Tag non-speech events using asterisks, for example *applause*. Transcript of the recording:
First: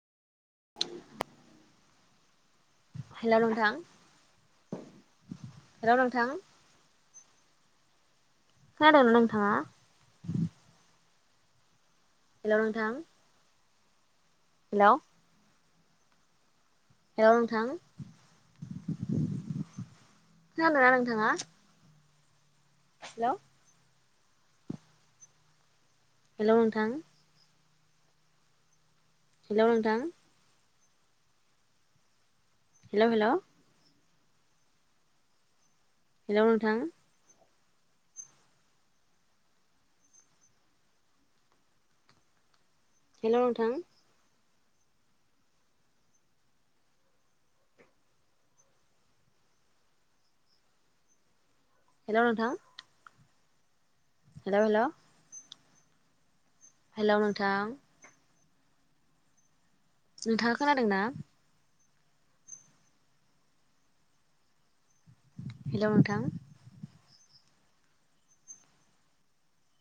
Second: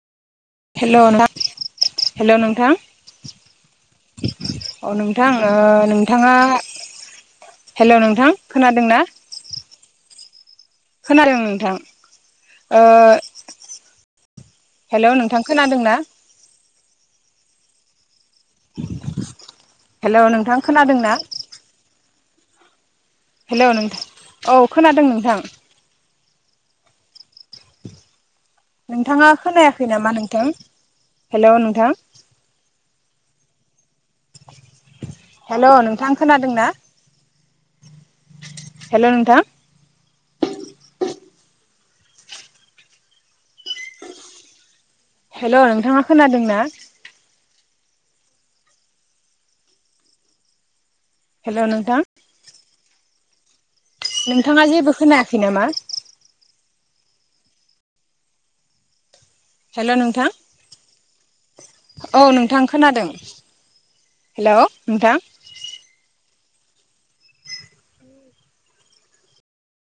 Hello *unintelligible* हेल' नोंथां। Hello नोंथां औ नोंथां, ओ हेलौ नोंथां नोंथाङा हेल' नोंथां खोनादोंना खोनादों ना नोंथाङा? खोनादों नोंथां। हेल' ओ नोंथां। हेल' नोंथां खोनादों ना? हेल' नोंथां। हेल' नोंथां खोनादोंना खोनादों ना? नोंथाङा हेलौ हेल' नों औ खोनादों नोंथां। हेल' नोंथां। नोंथाङा खोनायाखै नामा नोंथां? हेल' नोंथां। हेल' हेल' हेल' नोंथां हेलौ खोनादों ना? नोंथां हेल' नोंथां हेल' नोंथां हेल' नोंथाङा खोनादों ना? हेल' नोंथा? हेलौ नोंथां हेलौ नोंथाङा जेबो खोनायाखै नामा? हेल' नोंथां। हेल' नोंथां नोंथाङा खोनादों ना? औ नोंथां खोनादों। हेल' नोंथां हेल' नोंथां।